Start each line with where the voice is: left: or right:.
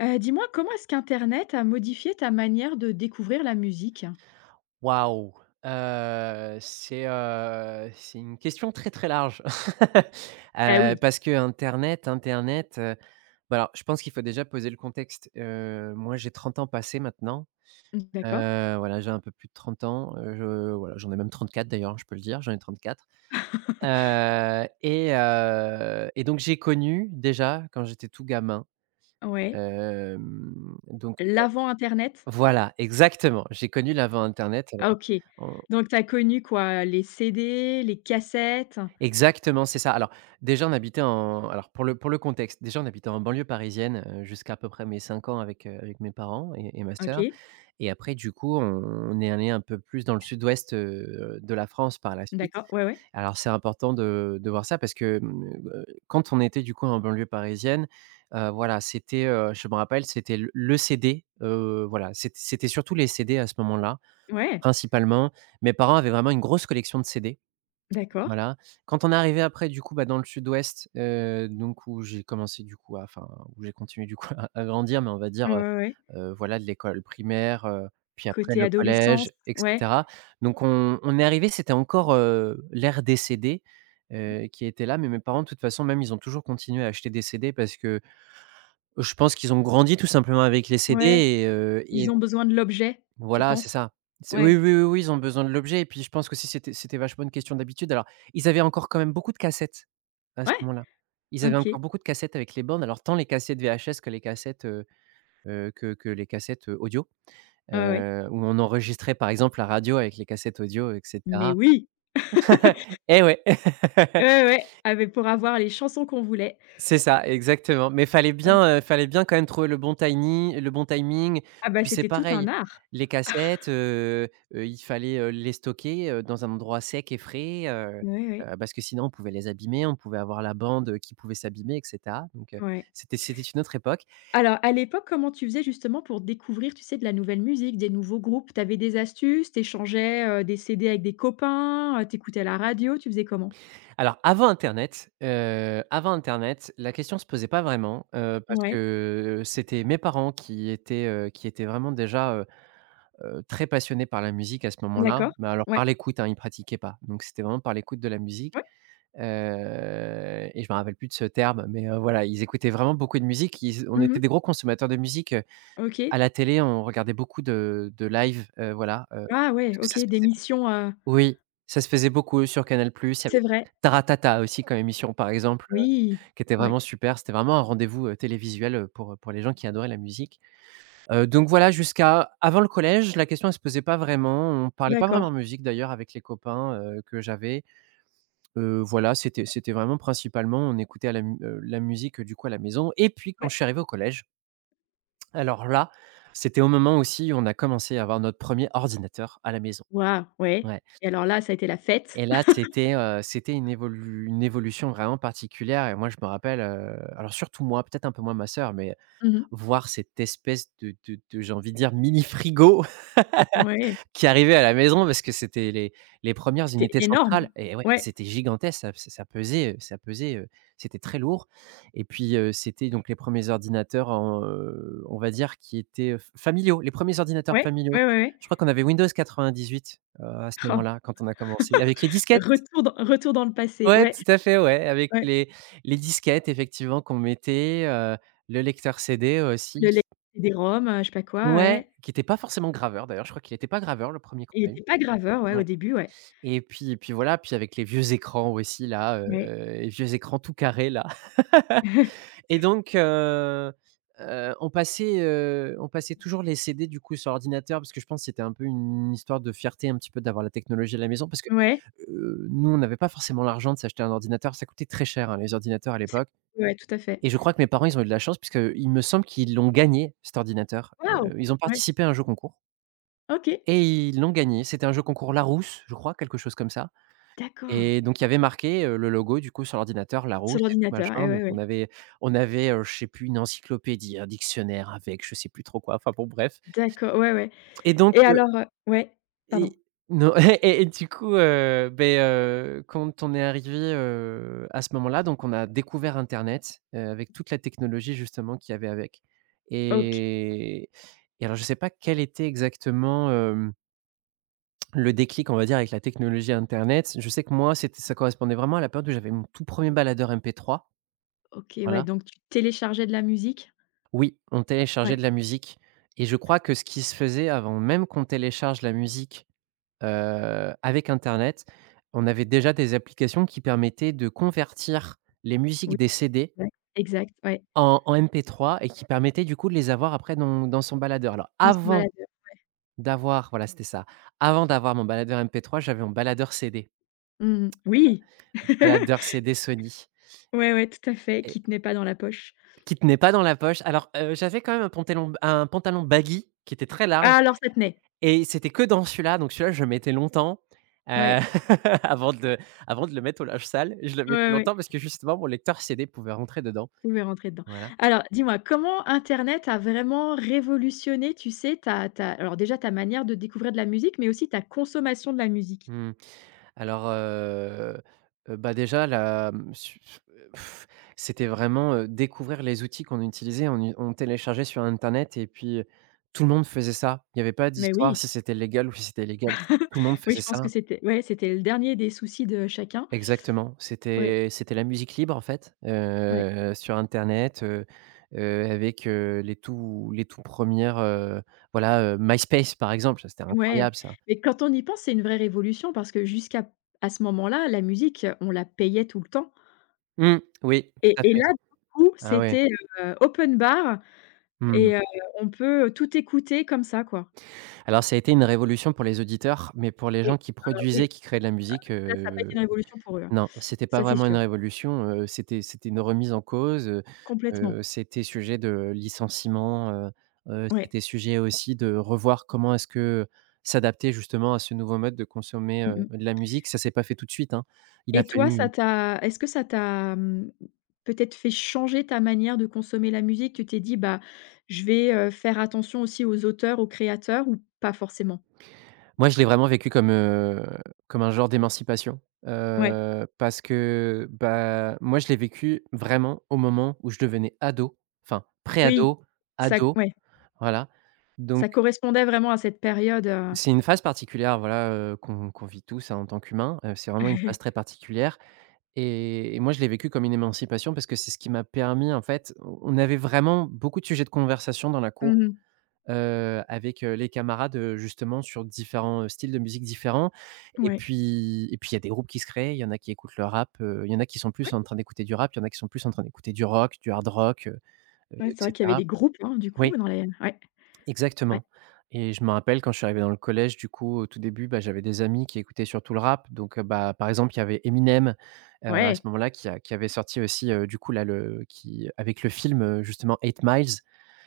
left: Dis-moi, comment est-ce qu'internet a modifié ta manière de découvrir la musique?
right: Waouh! C'est une question très, très large.
left: Ah oui,
right: Parce que internet, heu, bah, alors je pense qu'il faut déjà poser le contexte. Moi, j'ai 30 ans passés maintenant.
left: mmh, d'accord.
right: Voilà, j'ai un peu plus de 30 ans. Je Voilà, j'en ai même 34 d'ailleurs, je peux le dire, j'en ai 34. Donc j'ai connu déjà quand j'étais tout gamin,
left: Ouais.
right: hem, donc
left: L'avant internet?
right: voilà, exactement, j'ai connu l'avant internet
left: Ah
right: alors.
left: OK. Donc tu as connu quoi? Les CD, les cassettes?
right: Exactement, c'est ça. Alors déjà, on habitait en alors pour le contexte, déjà, on habitait en banlieue parisienne, jusqu'à à peu près mes 5 ans avec, avec mes parents et ma sœur
left: OK,
right: et après du coup, on est allé un peu plus dans le sud-ouest, de la France par la suite.
left: d'accord. Ouais, ouais.
right: Alors c'est important de voir ça parce que, quand on était du coup en banlieue parisienne, voilà, c'était, je me rappelle, c'était le CD, voilà, c'était surtout les CD à ce moment-là,
left: Ouais,
right: principalement. Mes parents avaient vraiment une grosse collection de CD.
left: d'accord.
right: Voilà. Quand on est arrivé après du coup, bah, dans le sud-ouest, donc où j'ai commencé du coup à enfin, où j'ai continué du coup à grandir, mais on va dire,
left: Ouais, ouais, ouais.
right: voilà, de l'école primaire, puis après
left: Côté
right: le
left: adolescence.
right: collège et
left: Ouais,
right: cetera. Donc on est arrivé, c'était encore, l'ère des CD, qui était là, mais mes parents de toute façon même ils ont toujours continué à acheter des CD parce que je pense qu'ils ont grandi tout simplement avec les CD
left: ouais.
right: et
left: Ils ont besoin de l'objet, tu
right: voilà,
left: penses?
right: c'est ça. C'est oui,
left: Ouais,
right: oui, oui, oui, ils ont besoin de l'objet et puis je pense qu'aussi c'était vachement une question d'habitude. Alors, ils avaient encore quand même beaucoup de cassettes à ce
left: ouais,
right: moment-là. Ils avaient
left: OK.
right: encore beaucoup de cassettes avec les bornes, alors tant les cassettes VHS que les cassettes, que les cassettes, audio,
left: Ouais, ouais.
right: où on enregistrait par exemple la radio avec les cassettes audio et
left: Mais
right: cetera.
left: oui!
right: Eh ouais!
left: Ouais, ouais, ouais. Ah beh, pour avoir les chansons qu'on voulait.
right: C'est ça, exactement, mais
left: Ouais.
right: fallait bien quand même trouver le bon timing, le bon timing.
left: Ah bah,
right: Puis c'est
left: c'était tout
right: pareil,
left: un art.
right: les cassettes, il fallait, les stocker, dans un endroit sec et frais,
left: Ouais, ouais,
right: parce que sinon on pouvait les abîmer, on pouvait avoir la bande, qui pouvait s'abîmer et cetera, donc
left: ouais.
right: c'était une autre époque.
left: Alors, à l'époque, comment tu faisais justement pour découvrir, tu sais, de la nouvelle musique, des nouveaux groupes? T'avais des astuces? T'échangeais des CD avec des copains? Tu écoutais la radio? Tu faisais comment?
right: Alors avant internet, la question se posait pas vraiment, parce
left: Ouais,
right: que c'était mes parents qui étaient vraiment déjà, très passionné par la musique à ce moment-là,
left: d'accord.
right: mais alors
left: Ouais,
right: par l'écoute, hein, il pratiquait pas. Donc c'était vraiment par l'écoute de la musique,
left: ouais.
right: et je me rappelle plus de ce terme, mais voilà, ils écoutaient vraiment beaucoup de musique. Ils on
left: Mmh,
right: était des gros consommateurs de musique. À
left: OK.
right: la télé, on regardait beaucoup de live, voilà,
left: Ah ouais,
right: parce que
left: OK,
right: ça se
left: des
right: faisait,
left: missions,
right: oui, ça se faisait beaucoup sur Canal+. Il y avait
left: c'est vrai.
right: Taratata aussi comme émission, par exemple,
left: Oui.
right: qui était
left: Ouais,
right: vraiment super. C'était vraiment un rendez-vous, télévisuel, pour les gens qui adoraient la musique. Donc voilà, jusqu'à avant le collège, la question ne se posait pas vraiment. On parlait pas
left: d'accord.
right: vraiment musique d'ailleurs avec les copains, que j'avais. Voilà, c'était vraiment principalement on écoutait à la musique, du coup à la maison et puis quand
left: Ouais.
right: je suis arrivé au collège, alors là, c'était au moment aussi où on a commencé à avoir notre premier ordinateur à la maison.
left: Waouh, ouais,
right: Ouais,
left: et alors là, ça a été la fête.
right: et là c'était une évolu une évolution vraiment particulière et moi je me rappelle, alors surtout moi, peut-être un peu moins ma sœur, mais
left: Mmh.
right: voir cette espèce de j'ai envie de dire mini frigo,
left: Ouais,
right: qui arrivaient à la maison parce que c'était les premières
left: c'était
right: unités
left: énorme.
right: centrales et ouais,
left: Ouais,
right: c'était gigantesque, ça pesait, ça pesait, c'était très lourd et puis, c'était donc les premiers ordinateurs en, on va dire qui étaient, familiaux, les premiers ordinateurs
left: ouais,
right: familiaux.
left: ouais, ouais, ouais.
right: Je crois qu'on avait Windows 98, à ce
left: Oh,
right: moment-là, quand on a commencé avec les disquettes.
left: retour dans le passé.
right: Ouais,
left: Ouais,
right: tout à fait, ouais, avec
left: ouais.
right: les disquettes effectivement qu'on mettait, le lecteur CD
left: Le
right: aussi.
left: lait, les CD-ROM, je sais pas quoi,
right: Ouais,
left: ouais.
right: qui n'était pas forcément graveur d'ailleurs, je crois qu'il n'était pas graveur le premier qu'on
left: Il
right: a eu.
left: était pas graveur, ouais, au
right: Ouais.
left: début, ouais.
right: Et puis voilà, puis avec les vieux écrans aussi là,
left: Ouais.
right: les vieux écrans tout carrés là et donc on passait toujours les CD du coup sur ordinateur parce que je pense que c'était un peu une histoire de fierté un petit peu d'avoir la technologie à la maison parce que,
left: Ouais.
right: nous on n'avait pas forcément l'argent de s'acheter un ordinateur, ça coûtait très cher, hein, les ordinateurs à
left: C'est
right: l'époque
left: ouais, tout à fait.
right: et je crois que mes parents ils ont eu de la chance puisque il me semble qu'ils l'ont gagné cet ordinateur.
left: Waouh!
right: Ils ont
left: Ouais.
right: participé à un jeu concours
left: OK.
right: et ils l'ont gagné. C'était un jeu concours Larousse, je crois, quelque chose comme ça.
left: D'accord.
right: Et donc il y avait marqué, le logo du coup sur l'ordinateur,
left: Sur
right: Larousse et tout
left: l'ordinateur, eh
right: machin,
left: ouais,
right: donc on
left: ouais.
right: avait on avait, je sais plus, une encyclopédie, un dictionnaire avec je sais plus trop quoi, enfin bon bref.
left: D'accord, ouais, ouais.
right: Et donc,
left: Et alors, ouais, pardon.
right: et non, et du coup, quand on est arrivé, à ce moment-là, donc on a découvert internet, avec toute la technologie justement qu'il y avait avec.
left: OK,
right: Et et alors je sais pas quel était exactement, hem le déclic, on va dire, avec la technologie internet. Je sais que moi, c'était ça correspondait vraiment à la période où j'avais mon tout premier er baladeur MP3,
left: OK, ouais,
right: voilà.
left: donc tu téléchargeais de la musique?
right: Oui, on téléchargeait
left: Ouais.
right: de la musique et je crois que ce qui se faisait avant même qu'on télécharge la musique, avec internet, on avait déjà des applications qui permettaient de convertir les
left: Oui,
right: musiques des CD
left: ouais, exact, ouais,
right: en MP3 et qui permettaient du coup de les avoir après dans son baladeur. Alors
left: dans son
right: avant
left: baladeur.
right: d'avoir voilà, c'était ça, avant d'avoir mon baladeur MP3, j'avais mon baladeur CD,
left: Mmh. Oui!
right: baladeur CD Sony,
left: Ouais, ouais, tout à fait, qui tenait pas dans la poche.
right: qui tenait pas dans la poche. Alors, j'avais quand même un pantalon baggy qui était très large
left: Ah alors ça tenait.
right: et c'était que dans celui-là, donc celui-là, je le mettais longtemps, heu,
left: Ouais.
right: avant de avant de le mettre au linge sale. Je le
left: Ouais,
right: mettais
left: ouais.
right: longtemps parce que justement mon lecteur CD pouvait rentrer dedans.
left: Vous pouvez rentrer dedans.
right: Voilà.
left: Alors, dis-moi, comment internet a vraiment révolutionné, tu sais, ta alors déjà ta manière de découvrir de la musique, mais aussi ta consommation de la musique?
right: Mmh. Alors, bah, déjà la, mmh, su c'était vraiment, découvrir les outils qu'on utilisait. On téléchargeait sur internet et puis, tout le monde faisait ça. Il y avait pas
left: Mais
right: d'histoire
left: oui,
right: si c'était légal ou si c'était illégal. Tout le monde
left: oui,
right: faisait
left: je pense que
right: ça.
left: c'était ouais, c'était le dernier des soucis de chacun.
right: Exactement,
left: Ouais,
right: c'était la musique libre en fait,
left: ouais,
right: sur internet, avec, les tout premières, voilà, MySpace par exemple, ça c'était
left: ouais,
right: incroyable ça.
left: mais quand on y pense, c'est une vraie révolution parce que jusqu'à à ce moment-là, la musique, on la payait tout le temps
right: Mmh, oui, tout à
left: et
right: fait.
left: là, du coup,
right: Ah ouais,
left: c'était, open bar
right: mmh.
left: et on peut tout écouter comme ça, quoi.
right: Alors ça a été une révolution pour les auditeurs, mais pour les
left: Oui,
right: gens qui
left: alors oui,
right: produisaient, qui créaient de la musique.
left: là, ça a pas été une révolution pour eux, hein.
right: Non, c'était pas
left: Ça, c'est
right: vraiment une
left: sûr.
right: révolution, c'était une remise en cause,
left: Complètement,
right: c'était sujet de licenciement,
left: ouais.
right: c'était sujet aussi de revoir comment est-ce que s'adapter justement à ce nouveau mode de consommer,
left: Mmh mh.
right: de la musique. Ça s'est pas fait tout de suite, hein. Il a
left: Et toi,
right: fallu.
left: ça t'a est-ce que ça t'a, mmh, peut-être fait changer ta manière de consommer la musique? Tu t'es dit: «Bah, je vais, faire attention aussi aux auteurs, aux créateurs» ou pas forcément?
right: Moi, je l'ai vraiment vécu comme, comme un genre d'émancipation,
left: Ouais,
right: parce que bah, moi, je l'ai vécu vraiment au moment où je devenais ado, enfin
left: oui,
right: pré-ado,
left: ça
right: ado,
left: ouais,
right: voilà donc.
left: ça correspondait vraiment à cette période,
right: C'est une phase particulière, voilà, qu'on vit tous, hein, en tant qu'humains. C'est vraiment une
left: mmh.
right: phase très particulière et moi, je l'ai vécu comme une émancipation parce que c'est ce qui m'a permis, en fait on avait vraiment beaucoup de sujets de conversation dans la cour, avec, les camarades, justement sur différents, styles de musique différents et
left: Ouais,
right: puis et puis il y a des groupes qui se créent. Il y en a qui écoutent le rap, il y en a qui sont plus
left: ouais,
right: en train d'écouter du rap, il y en a qui sont plus en train d'écouter du rock, du hard rock,
left: ouais,
right: et
left: c'est vrai qu'il y avait
right: cetera.
left: des groupes, hein, du
right: Oui.
left: coup, dans les ouais, ouais,
right: Exactement, et je me rappelle quand je suis arrivé dans le collège, du coup, au tout début, bah, j'avais des amis qui écoutaient surtout le rap. Donc, bah, par exemple, il y avait Eminem, à ce
left: ouais,
right: moment-là qui avait sorti aussi, du coup, là, le qui avec le film, justement Eight Miles.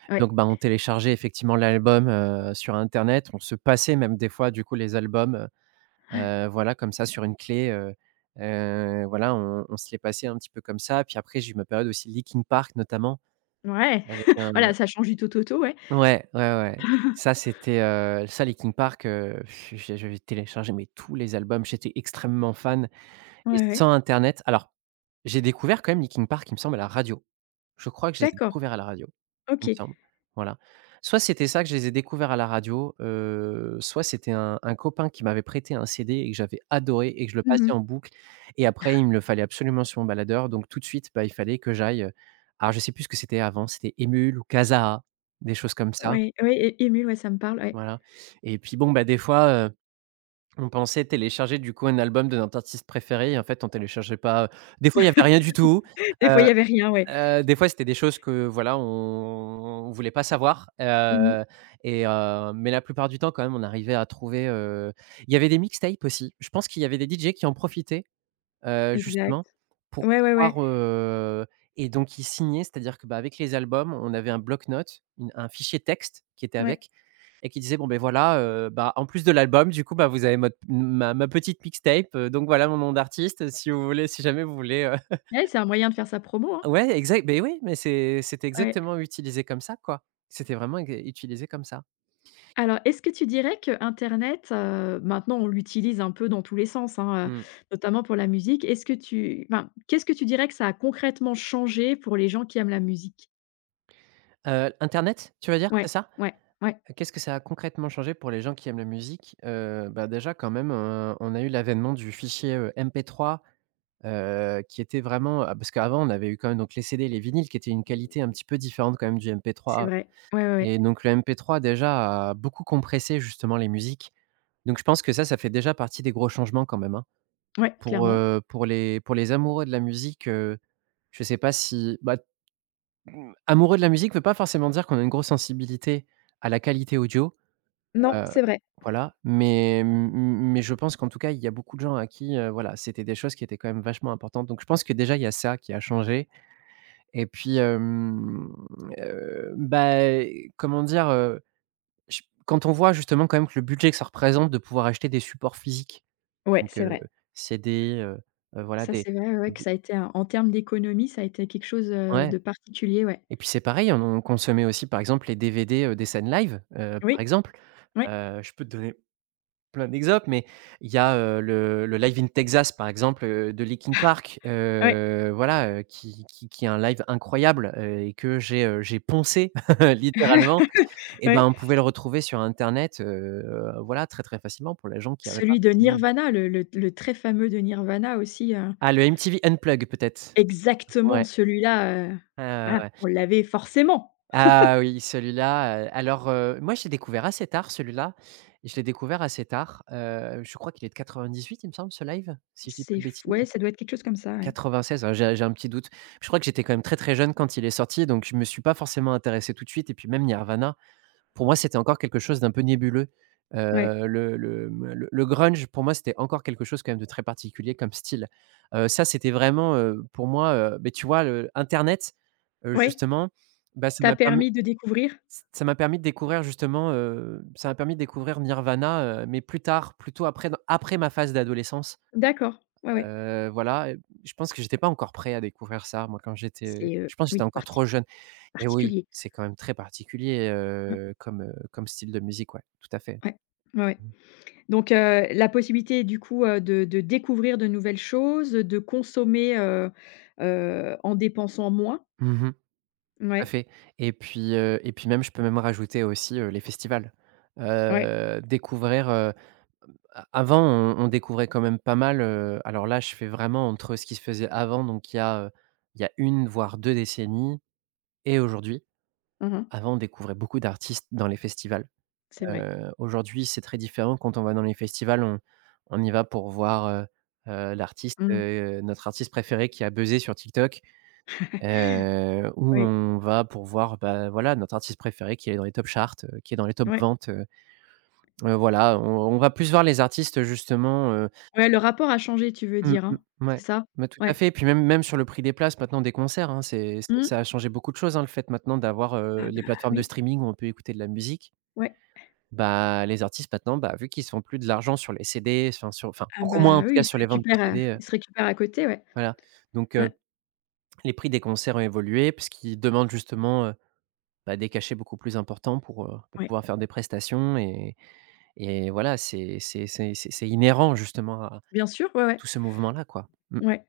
left: ouais,
right: Donc, bah, on téléchargeait effectivement l'album, sur internet. On se passait même des fois, du coup, les albums, voilà, comme ça sur une clé. Voilà, on se les passait un petit peu comme ça. Puis après, j'ai eu ma période aussi Linkin Park, notamment
left: ouais.
right: avec un...
left: Voilà, ça change du tout. Ouais.
right: Ouais, ouais, ouais. Ça, c'était, Linkin Park, pff, j'ai j'avais téléchargé mais tous les albums. J'étais extrêmement fan, et
left: Ouais, ouais.
right: sans internet alors, j'ai découvert quand même Linkin Park, il me semble, à la radio. Je crois que je les ai
left: D'accord,
right: découverts à la radio, il me
left: OK.
right: semble. Voilà. Soit c'était ça, que je les ai découverts à la radio, soit c'était un copain qui m'avait prêté un CD et que j'avais adoré et que je le passais
left: Mmh.
right: en boucle, et après il me le fallait absolument sur mon baladeur. Donc tout de suite, bah, il fallait que j'aille, alors je sais plus ce que c'était avant, c'était Emule ou Kazaa, des choses comme ça,
left: Ouais, ouais, é Emule, ouais, ça me parle, ouais.
right: voilà. Et puis bon, bah, des fois, on pensait télécharger du coup un album de notre artiste préféré et en fait on téléchargeait pas. Des fois il y avait rien du tout,
left: Des
right: heu
left: fois, il y avait rien, ouais.
right: des fois c'était des choses que, voilà, on voulait pas savoir.
left: Mmh mh.
right: Mais la plupart du temps quand même on arrivait à trouver. Il y avait des mixtapes aussi. Je pense qu'il y avait des DJ qui en profitaient, justement,
left: Exact.
right: pour
left: Ouais, ouais, ouais.
right: pouvoir... Et donc ils signaient, c'est-à-dire que, bah, avec les albums, on avait un bloc-notes, une un fichier texte qui était
left: Ouais.
right: avec, et qui disait bon ben voilà, bah, en plus de l'album du coup, bah, vous avez mot ma petite mixtape, donc voilà mon nom d'artiste, si vous voulez, si jamais vous voulez...
left: Ouais, c'est un moyen de faire sa promo, hein.
right: Ouais, exact, ben oui, mais c'était
left: Ouais.
right: exactement utilisé comme ça, quoi. C'était vraiment ex utilisé comme ça.
left: Alors, est-ce que tu dirais qu'internet, maintenant, on l'utilise un peu dans tous les sens, hein,
right: Mmh.
left: notamment pour la musique. Est-ce que tu enfin, qu'est-ce que tu dirais que ça a concrètement changé pour les gens qui aiment la musique?
right: Internet, tu vas dire, c'est
left: Ouais,
right: ça?
left: ouais, ouais,
right: Qu'est-ce que ça a concrètement changé pour les gens qui aiment la musique? Bah, déjà quand même, on a eu l'avènement du fichier, MP3, qui était vraiment... Parce qu'avant on avait eu quand même donc les CD et les vinyles qui étaient une qualité un petit peu différente quand même du
left: c'est
right: MP3.
left: vrai. Ouais, ouais, ouais.
right: Et donc le MP3 déjà a beaucoup compressé justement les musiques. Donc je pense que ça fait déjà partie des gros changements quand même, hein.
left: Ouais, clairement.
right: Pour les amoureux de la musique, je sais pas si... bah, mmh, amoureux de la musique ne veut pas forcément dire qu'on a une grosse sensibilité à la qualité audio.
left: Non,
right: heu,
left: c'est vrai.
right: voilà, mais je pense qu'en tout cas, il y a beaucoup de gens à qui, voilà, c'était des choses qui étaient quand même vachement importantes. Donc je pense que déjà il y a ça qui a changé. Et puis, bah, comment dire, Je quand on voit justement quand même que le budget que ça représente de pouvoir acheter des supports physiques,
left: Ouais,
right: donc
left: c'est vrai.
right: CD, voilà
left: Ça,
right: des...
left: c'est vrai, ouais, ouais, que
right: des...
left: ça a été un en termes d'économie, ça a été quelque chose,
right: ouais.
left: de particulier, ouais.
right: Et puis c'est pareil, on consommait aussi par exemple les DVD, des scènes live, par
left: Oui,
right: exemple.
left: ouais,
right: Je peux te donner plein d'exemples, mais il y a, le Live in Texas par exemple, de Linkin Park,
left: ouais,
right: voilà, qui qui est un live incroyable, et que j'ai poncé littéralement, et ben,
left: ouais.
right: on pouvait le retrouver sur internet, voilà, très, très facilement, pour les gens qui n'avaient pas
left: Celui de
right: forcément...
left: Nirvana, le très fameux de Nirvana aussi,
right: Ah, le MTV Unplugged peut-être?
left: exactement
right: Ouais.
left: celui-là,
right: Ouais, ouais,
left: voilà,
right: ouais.
left: on l'avait forcément.
right: Ah oui, celui-là, moi je l'ai découvert assez tard, celui-là. Je l'ai découvert assez tard, je crois qu'il est de 98, il me semble, ce live, si je dis pas
left: C'est
right: de
left: f
right: bêtises?
left: ouais, ça doit être quelque chose comme ça, ouais.
right: 96, ah, j'ai un petit doute. Je crois que j'étais quand même très, très jeune quand il est sorti, donc je me suis pas forcément intéressé tout de suite. Et puis même Nirvana, pour moi, c'était encore quelque chose d'un peu nébuleux.
left: Ouais.
right: Le grunge, pour moi, c'était encore quelque chose quand même de très particulier comme style. Ça, c'était vraiment, pour moi, beh, tu vois, le internet,
left: Oui,
right: justement, bah, ça
left: t'a
right: m'a permis...
left: permis de découvrir?
right: ça m'a permis de découvrir Nirvana, mais plus tard, plutôt après ma phase d'adolescence.
left: D'accord, ouais, ouais.
right: Voilà. Et je pense que j'étais pas encore prêt à découvrir ça, moi, quand j'étais
left: C'est,
right: je pense que j'étais
left: oui,
right: encore
left: parti
right: trop jeune. Et oui,
left: particulier.
right: c'est quand même très particulier,
left: Mmh,
right: comme, comme style de musique, ouais, tout à fait.
left: ouais, ouais, ouais.
right: Mmh.
left: Donc la possibilité du coup, de découvrir de nouvelles choses, de consommer, en dépensant moins.
right: Mmh mh. Tout à
left: Ouais,
right: fait. Et puis, et puis même, je peux même rajouter aussi, les festivals.
left: ouais.
right: Découvrir... a Avant, on découvrait quand même pas mal, alors là, je fais vraiment entre ce qui se faisait avant, donc il y a une voire 2 décennies, et aujourd'hui.
left: Mmh.
right: Avant, on découvrait beaucoup d'artistes dans les festivals.
left: C'est vrai.
right: Aujourd'hui, c'est très différent: quand on va dans les festivals, on y va pour voir, l'artiste,
left: Mmh.
right: notre artiste préféré qui a buzzé sur TikTok, ou
left: Oui,
right: on va pour voir, bah, voilà, notre artiste préféré qui est dans les top charts, qui est dans les top
left: ouais.
right: ventes. Voilà, on va plus voir les artistes justement.
left: Ouais, le rapport a changé, tu veux
right: Mmh
left: dire, hein?
right: mh,
left: C'est
right: ouais.
left: ça?
right: Mais tout à
left: Ouais.
right: fait. Et puis même, sur le prix des places maintenant des concerts, hein, c'est... ça
left: Mmh.
right: ça a changé beaucoup de choses, hein, le fait maintenant d'avoir,
left: Ah
right: les
left: bah,
right: plateformes de
left: oui.
right: streaming où on peut écouter de la musique.
left: Ouais.
right: Bah, les artistes maintenant, bah, vu qu'ils se font plus de l'argent sur les CD,
left: Ah
right: beaucoup moins
left: bah,
right: en tout
left: oui,
right: cas
left: il se
right: sur les ventes de
left: récupère,
right: CD,
left: ils se récupère à côté, ouais.
right: voilà. Donc
left: Ouais,
right: les prix des concerts ont évolué, puisqu'ils demandent justement, bah, des cachets beaucoup plus importants pour
left: ouais.
right: pouvoir faire des prestations. Et voilà, c'est inhérent justement à
left: Bien sûr, ouais, ouais.
right: tout ce mouvement-là, quoi. Mmh.
left: Ouais.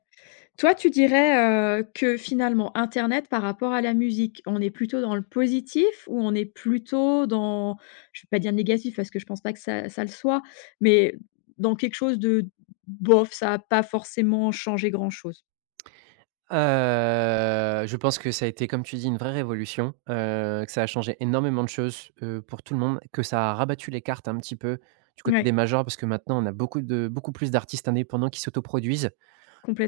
left: Toi, tu dirais, que finalement internet par rapport à la musique, on est plutôt dans le positif ou on est plutôt dans je vais pas dire négatif parce que je pense pas que ça ça le soit, mais dans quelque chose de bof, ça a pas forcément changé grand chose?
right: Je pense que ça a été, comme tu dis, une vraie révolution, que ça a changé énormément de choses, pour tout le monde, que ça a rabattu les cartes un petit peu du côté des
left: Ouais,
right: majors, parce que maintenant on a beaucoup de beaucoup plus d'artistes indépendants qui s'autoproduisent,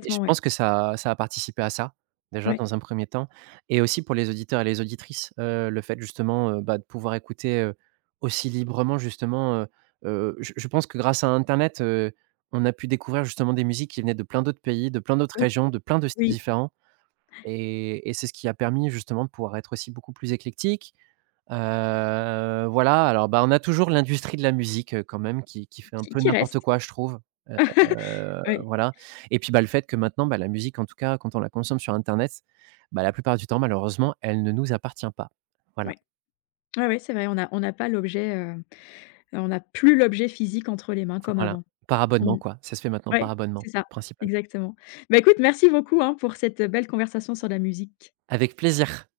right: et je
left: ouais.
right: pense que ça a participé à ça, déjà
left: Ouais.
right: dans un premier temps. Et aussi pour les auditeurs et les auditrices, le fait justement, bah, de pouvoir écouter, aussi librement justement, je pense que grâce à internet, on a pu découvrir justement des musiques qui venaient de plein d'autres pays, de plein d'autres
left: Oui,
right: régions, de plein de styles
left: oui,
right: différents. Et c'est ce qui a permis justement de pouvoir être aussi beaucoup plus éclectique. Voilà, alors, bah, on a toujours l'industrie de la musique, quand même, qui fait un
left: qui
right: peu
left: qui
right: n'importe
left: reste.
right: quoi, je trouve. Heu,
left: Ouais,
right: voilà. Et puis, bah, le fait que maintenant, bah, la musique en tout cas quand on la consomme sur internet, bah, la plupart du temps malheureusement, elle ne nous appartient pas. Voilà,
left: ouais. Ouais, ouais, c'est vrai, on a on n'a pas l'objet, on n'a plus l'objet physique entre les mains comme
right: voilà.
left: avant.
right: Par abonnement,
left: Mmh.
right: quoi, ça se fait maintenant par
left: Ouais,
right: abonnement,
left: c'est ça,
right: principalement.
left: exactement. Bah, écoute, merci beaucoup, hein, pour cette belle conversation sur la musique.
right: Avec plaisir.